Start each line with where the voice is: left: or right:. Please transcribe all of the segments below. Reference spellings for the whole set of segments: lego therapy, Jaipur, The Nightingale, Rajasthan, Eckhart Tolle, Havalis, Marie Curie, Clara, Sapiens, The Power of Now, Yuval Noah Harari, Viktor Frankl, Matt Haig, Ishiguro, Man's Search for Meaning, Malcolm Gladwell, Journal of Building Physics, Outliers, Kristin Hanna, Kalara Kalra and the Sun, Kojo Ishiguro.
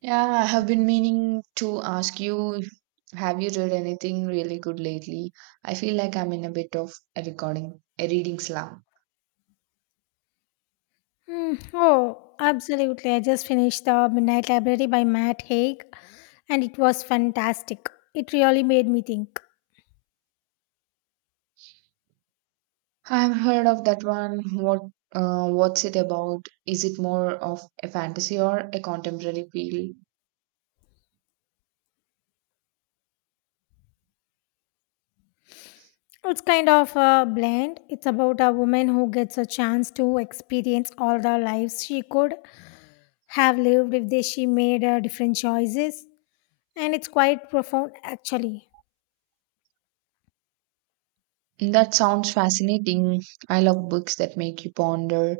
right: Yeah, I have been meaning to ask you, have you read anything really good lately? I feel like I'm in a bit of a reading slump.
left: Mm, oh, absolutely. I just finished The Midnight Library by Matt Haig and it was fantastic. It really made me think.
right: I've heard of that one. What, what's it about? Is it more of a fantasy or a contemporary feel?
left: It's kind of a blend. It's about a woman who gets a chance to experience all the lives she could have lived if she made different choices. And it's quite profound, actually.
right: That sounds fascinating. I love books that make you ponder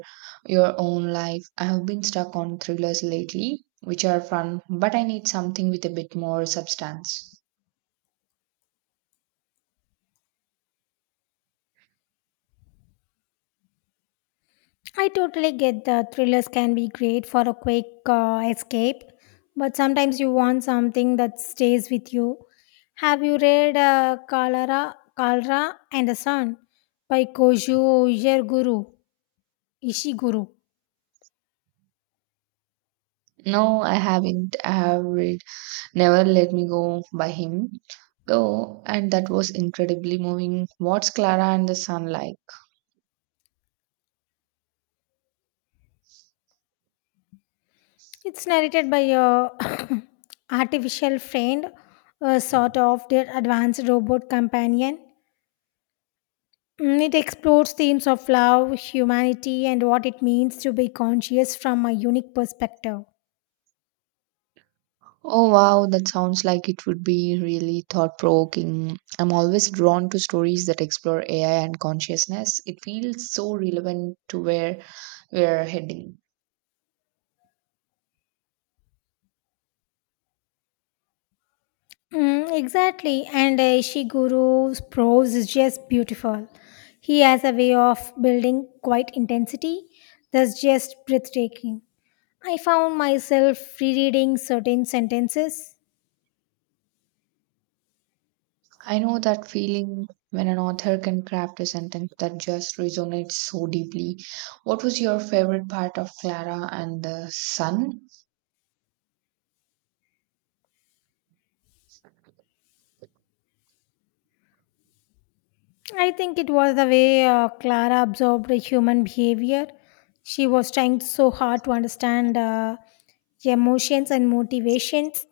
right: your own life. I have been stuck on thrillers lately, which are fun, but I need something with a bit more substance.
left: I totally get that thrillers can be great for a quick escape, but sometimes you want something that stays with you. Have you read Kalra and the Sun by Kojo Ishiguro? Ishiguro.
right: No, I haven't. I have read Never Let Me Go by him, though, and that was incredibly moving. What's Clara and the Sun like?
left: It's narrated by a artificial friend, a sort of their advanced robot companion. It explores themes of love, humanity, and what it means to be conscious from a unique perspective.
right: Oh wow, that sounds like it would be really thought provoking. I'm always drawn to stories that explore AI and consciousness. It feels so relevant to where we're heading.
left: Mm, exactly. And Ishiguro's prose is just beautiful. He has a way of building quite intensity that's just breathtaking. I found myself rereading certain sentences.
right: I know that feeling when an author can craft a sentence that just resonates so deeply. What was your favorite part of Clara and the Sun?
left: I think it was the way Clara absorbed human behavior. She was trying so hard to understand emotions and motivations,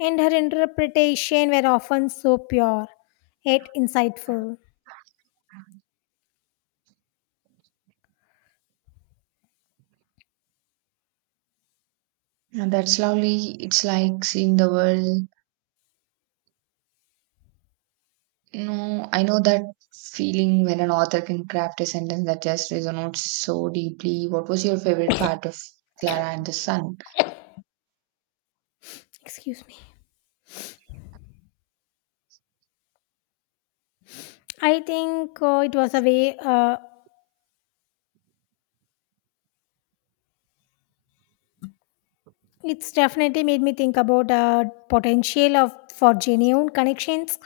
left: and her interpretation were often so pure yet insightful.
right: And that's lovely. It's like seeing the world. No, I know that feeling when an author can craft a sentence that just resonates so deeply. What was your favorite part of Clara and the Sun?
left: Excuse me. I think it was a way. It's definitely made me think about potential of for genuine connections,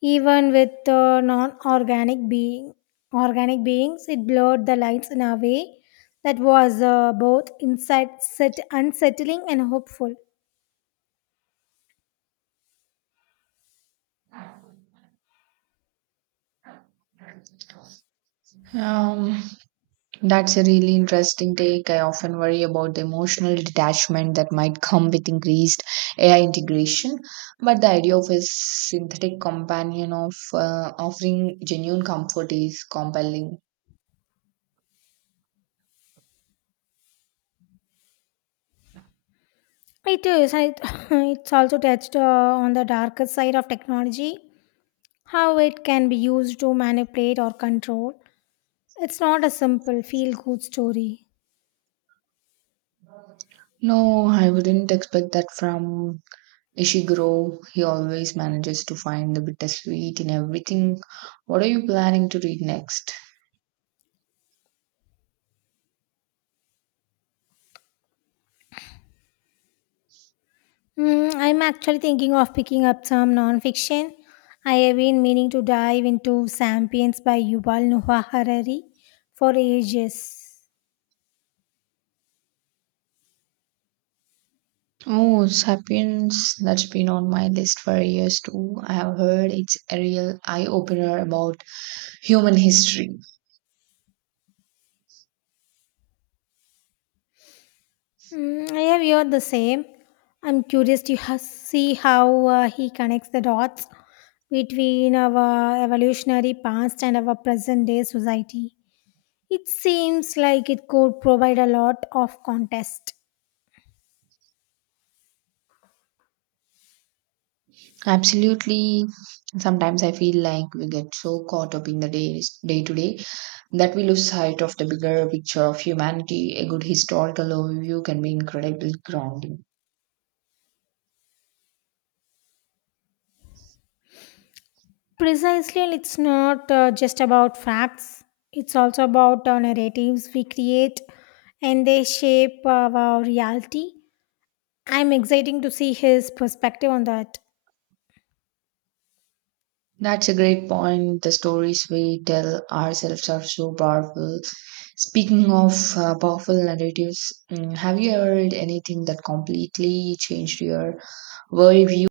left: even with non-organic being organic beings. It blurred the lines in a way that was both insight set unsettling and hopeful.
right: Um, that's a really interesting take. I often worry about the emotional detachment that might come with increased AI integration, but the idea of a synthetic companion of offering genuine comfort is compelling.
left: It is. It, it's also touched on the darker side of technology, how it can be used to manipulate or control. It's not a simple feel-good story.
right: No, I wouldn't expect that from Ishiguro, he always manages to find the bittersweet in everything. What are you planning to read next?
left: Mm, I'm actually thinking of picking up some nonfiction. I have been meaning to dive into Sapiens by Yuval Noah Harari for ages.
right: Oh, Sapiens, that's been on my list for years too. I have heard it's a real eye opener about human history.
left: Mm, I have heard the same. I'm curious to see how he connects the dots between our evolutionary past and our present day society. It seems like it could provide a lot of context.
right: Absolutely. Sometimes I feel like we get so caught up in the days, day to day, that we lose sight of the bigger picture of humanity. A good historical overview can be incredibly grounding.
left: Precisely, and it's not just about facts, it's also about narratives we create and they shape our reality. I'm exciting to see his perspective on that.
right: That's a great point. The stories we tell ourselves are so powerful. Speaking of powerful narratives, mm, have you ever read anything that completely changed your worldview?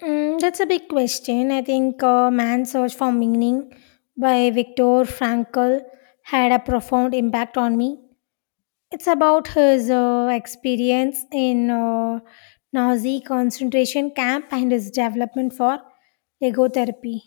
left: Mm, that's a big question. I think Man's Search for Meaning by Viktor Frankl had a profound impact on me. It's about his experience in Nazi concentration camp and his development for lego therapy.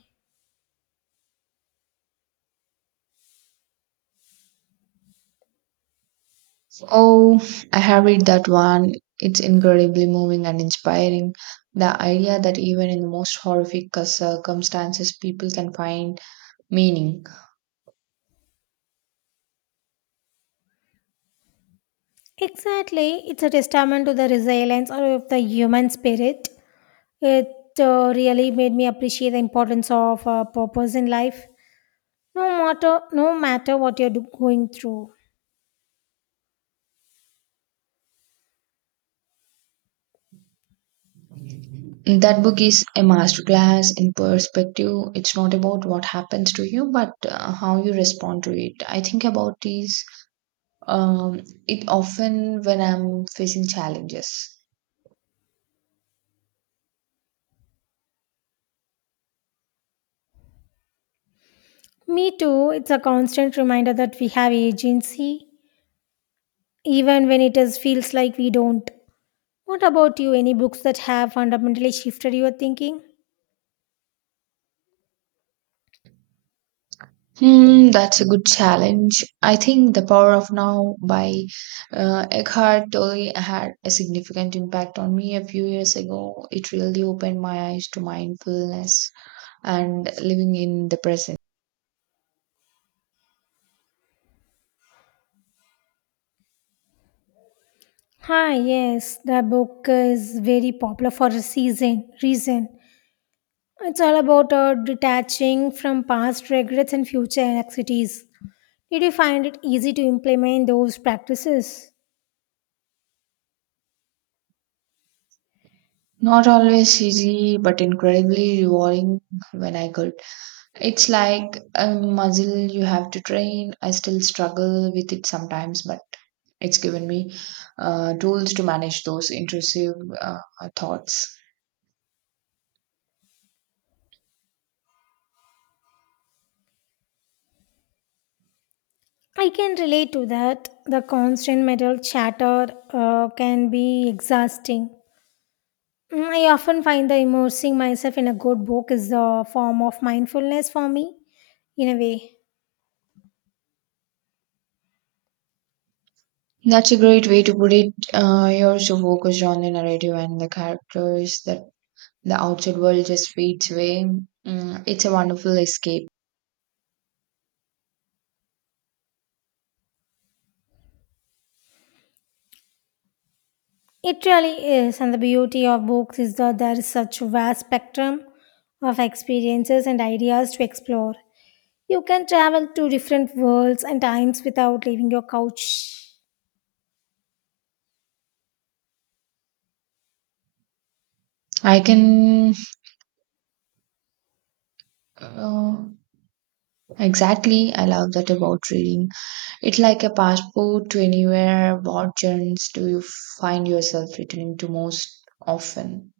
right: Oh, I have read that one. It's incredibly moving and inspiring. The idea that even in the most horrific circumstances, people can find meaning.
left: Exactly. It's a testament to the resilience of the human spirit. It really made me appreciate the importance of purpose in life, no matter what you're going through.
right: That book is a masterclass in perspective. It's not about what happens to you, but how you respond to it. I think about is um, it often when I'm facing challenges.
left: Me too. It's a constant reminder that we have agency, even when it feels like we don't. What about you? Any books that have fundamentally shifted your thinking?
right: Hmm, that's a good challenge. I think The Power of Now by Eckhart Tolle had a significant impact on me a few years ago. It really opened my eyes to mindfulness and living in the present.
left: Hi, yes, the book is very popular for a season reason. It's all about detaching from past regrets and future anxieties. Did you find it easy to implement those practices?
right: Not always easy, but incredibly rewarding when I could. It's like a muscle you have to train. I still struggle with it sometimes, but it's given me tools to manage those intrusive uh, thoughts.
left: I can relate to that. The constant mental chatter can be exhausting. Mm, I often find that immersing myself in a good book is a form of mindfulness for me, in a way.
right: That's a great way to put it. You're so focused on the narrative and the characters that the outside world just fades away. Mm, it's a wonderful escape.
left: It really is, and the beauty of books is that there is such a vast spectrum of experiences and ideas to explore. You can travel to different worlds and times without leaving your couch.
right: I can. Uh, exactly. I love that about reading. It's like a passport to anywhere. What genres do you find yourself returning to most often?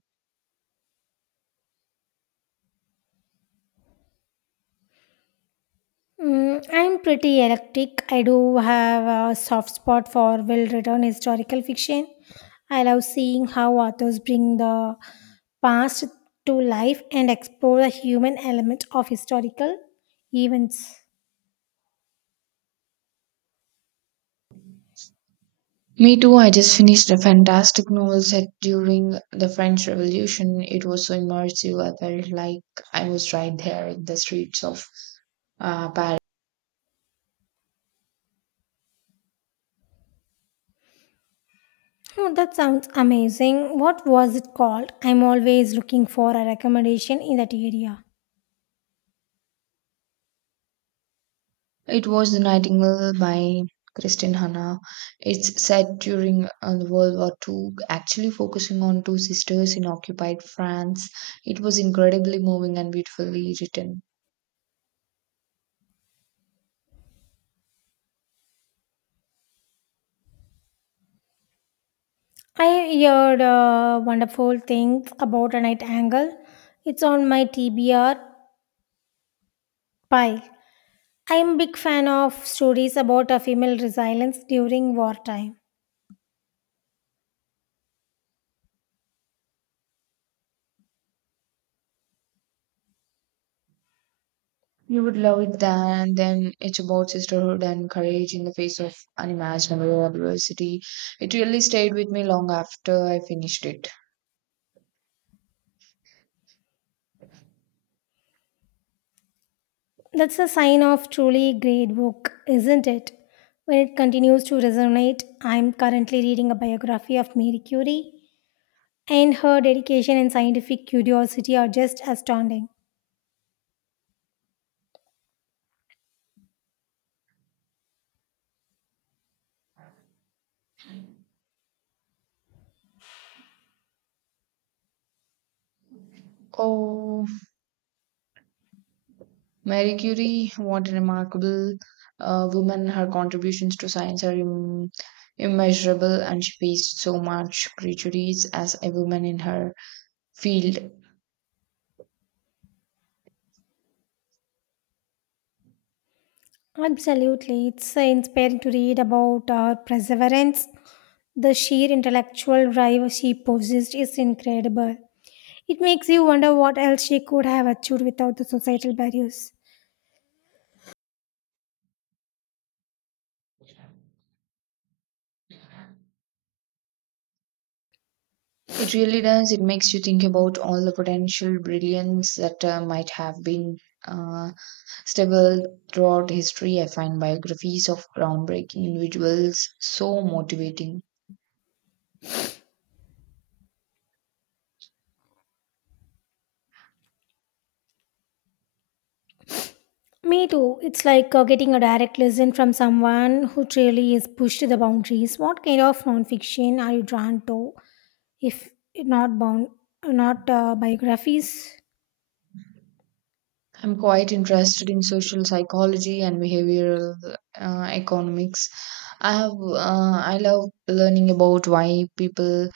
left: Mm, I'm pretty eclectic. I do have a soft spot for well written historical fiction. I love seeing how authors bring the past to life and explore the human element of historical events.
right: Me too. I just finished a fantastic novel set during the French Revolution. It was so immersive. I felt like I was right there in the streets of Paris.
left: Oh, that sounds amazing. What was it called? I'm always looking for a recommendation in that area.
right: It was The Nightingale by Kristin Hanna. It's set during the World War Two, actually focusing on two sisters in occupied France. It was incredibly moving and beautifully written.
left: I heard wonderful things about a night angle. It's on my TBR pile. I'm a big fan of stories about a female resilience during wartime.
right: You would love it then. Then it's about sisterhood and courage in the face of unimaginable adversity. It really stayed with me long after I finished it.
left: That's a sign of truly great book, isn't it? When it continues to resonate, I'm currently reading a biography of Marie Curie, and her dedication and scientific curiosity are just astounding.
right: Oh, Marie Curie, what a remarkable woman. Her contributions to science are immeasurable, and she faced so much prejudice as a woman in her field.
left: Absolutely. It's inspiring to read about her perseverance. The sheer intellectual drive she possessed is incredible. It makes you wonder what else she could have achieved without the societal barriers.
right: It really does. It makes you think about all the potential brilliance that might have been uh, stable throughout history. I find biographies of groundbreaking individuals so motivating.
left: Me too. It's like getting a direct lesson from someone who truly is pushed to the boundaries. What kind of nonfiction are you drawn to, if not bound, not biographies?
right: I'm quite interested in social psychology and behavioral economics. I love learning about why people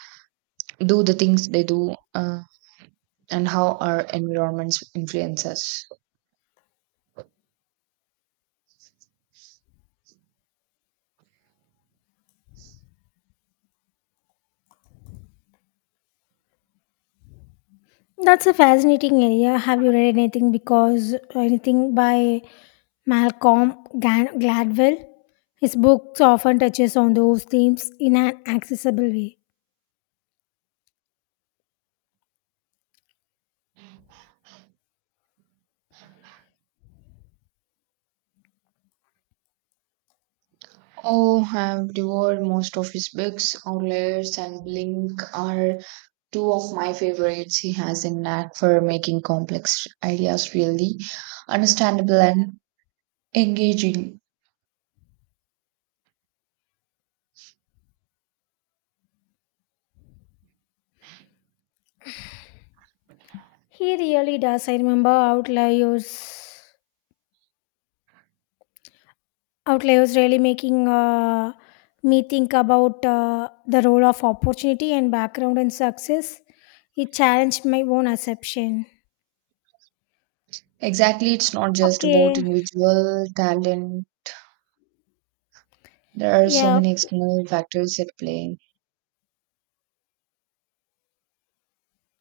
right: do the things they do, and how our environments influence us.
left: That's a fascinating area. Have you read anything by Gladwell? His books often touches on those themes in an accessible way.
right: Oh, I've devoured most of his books. Outliers and Blink are two of my favorites. He has a knack for making complex ideas really understandable and engaging.
left: He really does. I remember Outliers. Outliers really making me think about the role of opportunity and background and success. It challenged my own assumption.
right: Exactly, it's not just about
left: Okay.
right: individual talent. There are so
left: Yeah.
right: many
left: Okay.
right: external factors at play.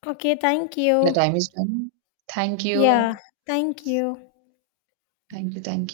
left: Okay, thank
right: The
left: you.
right: time is done. Thank
left: Yeah.
right: you.
left: Thank you.
right: Thank you. Thank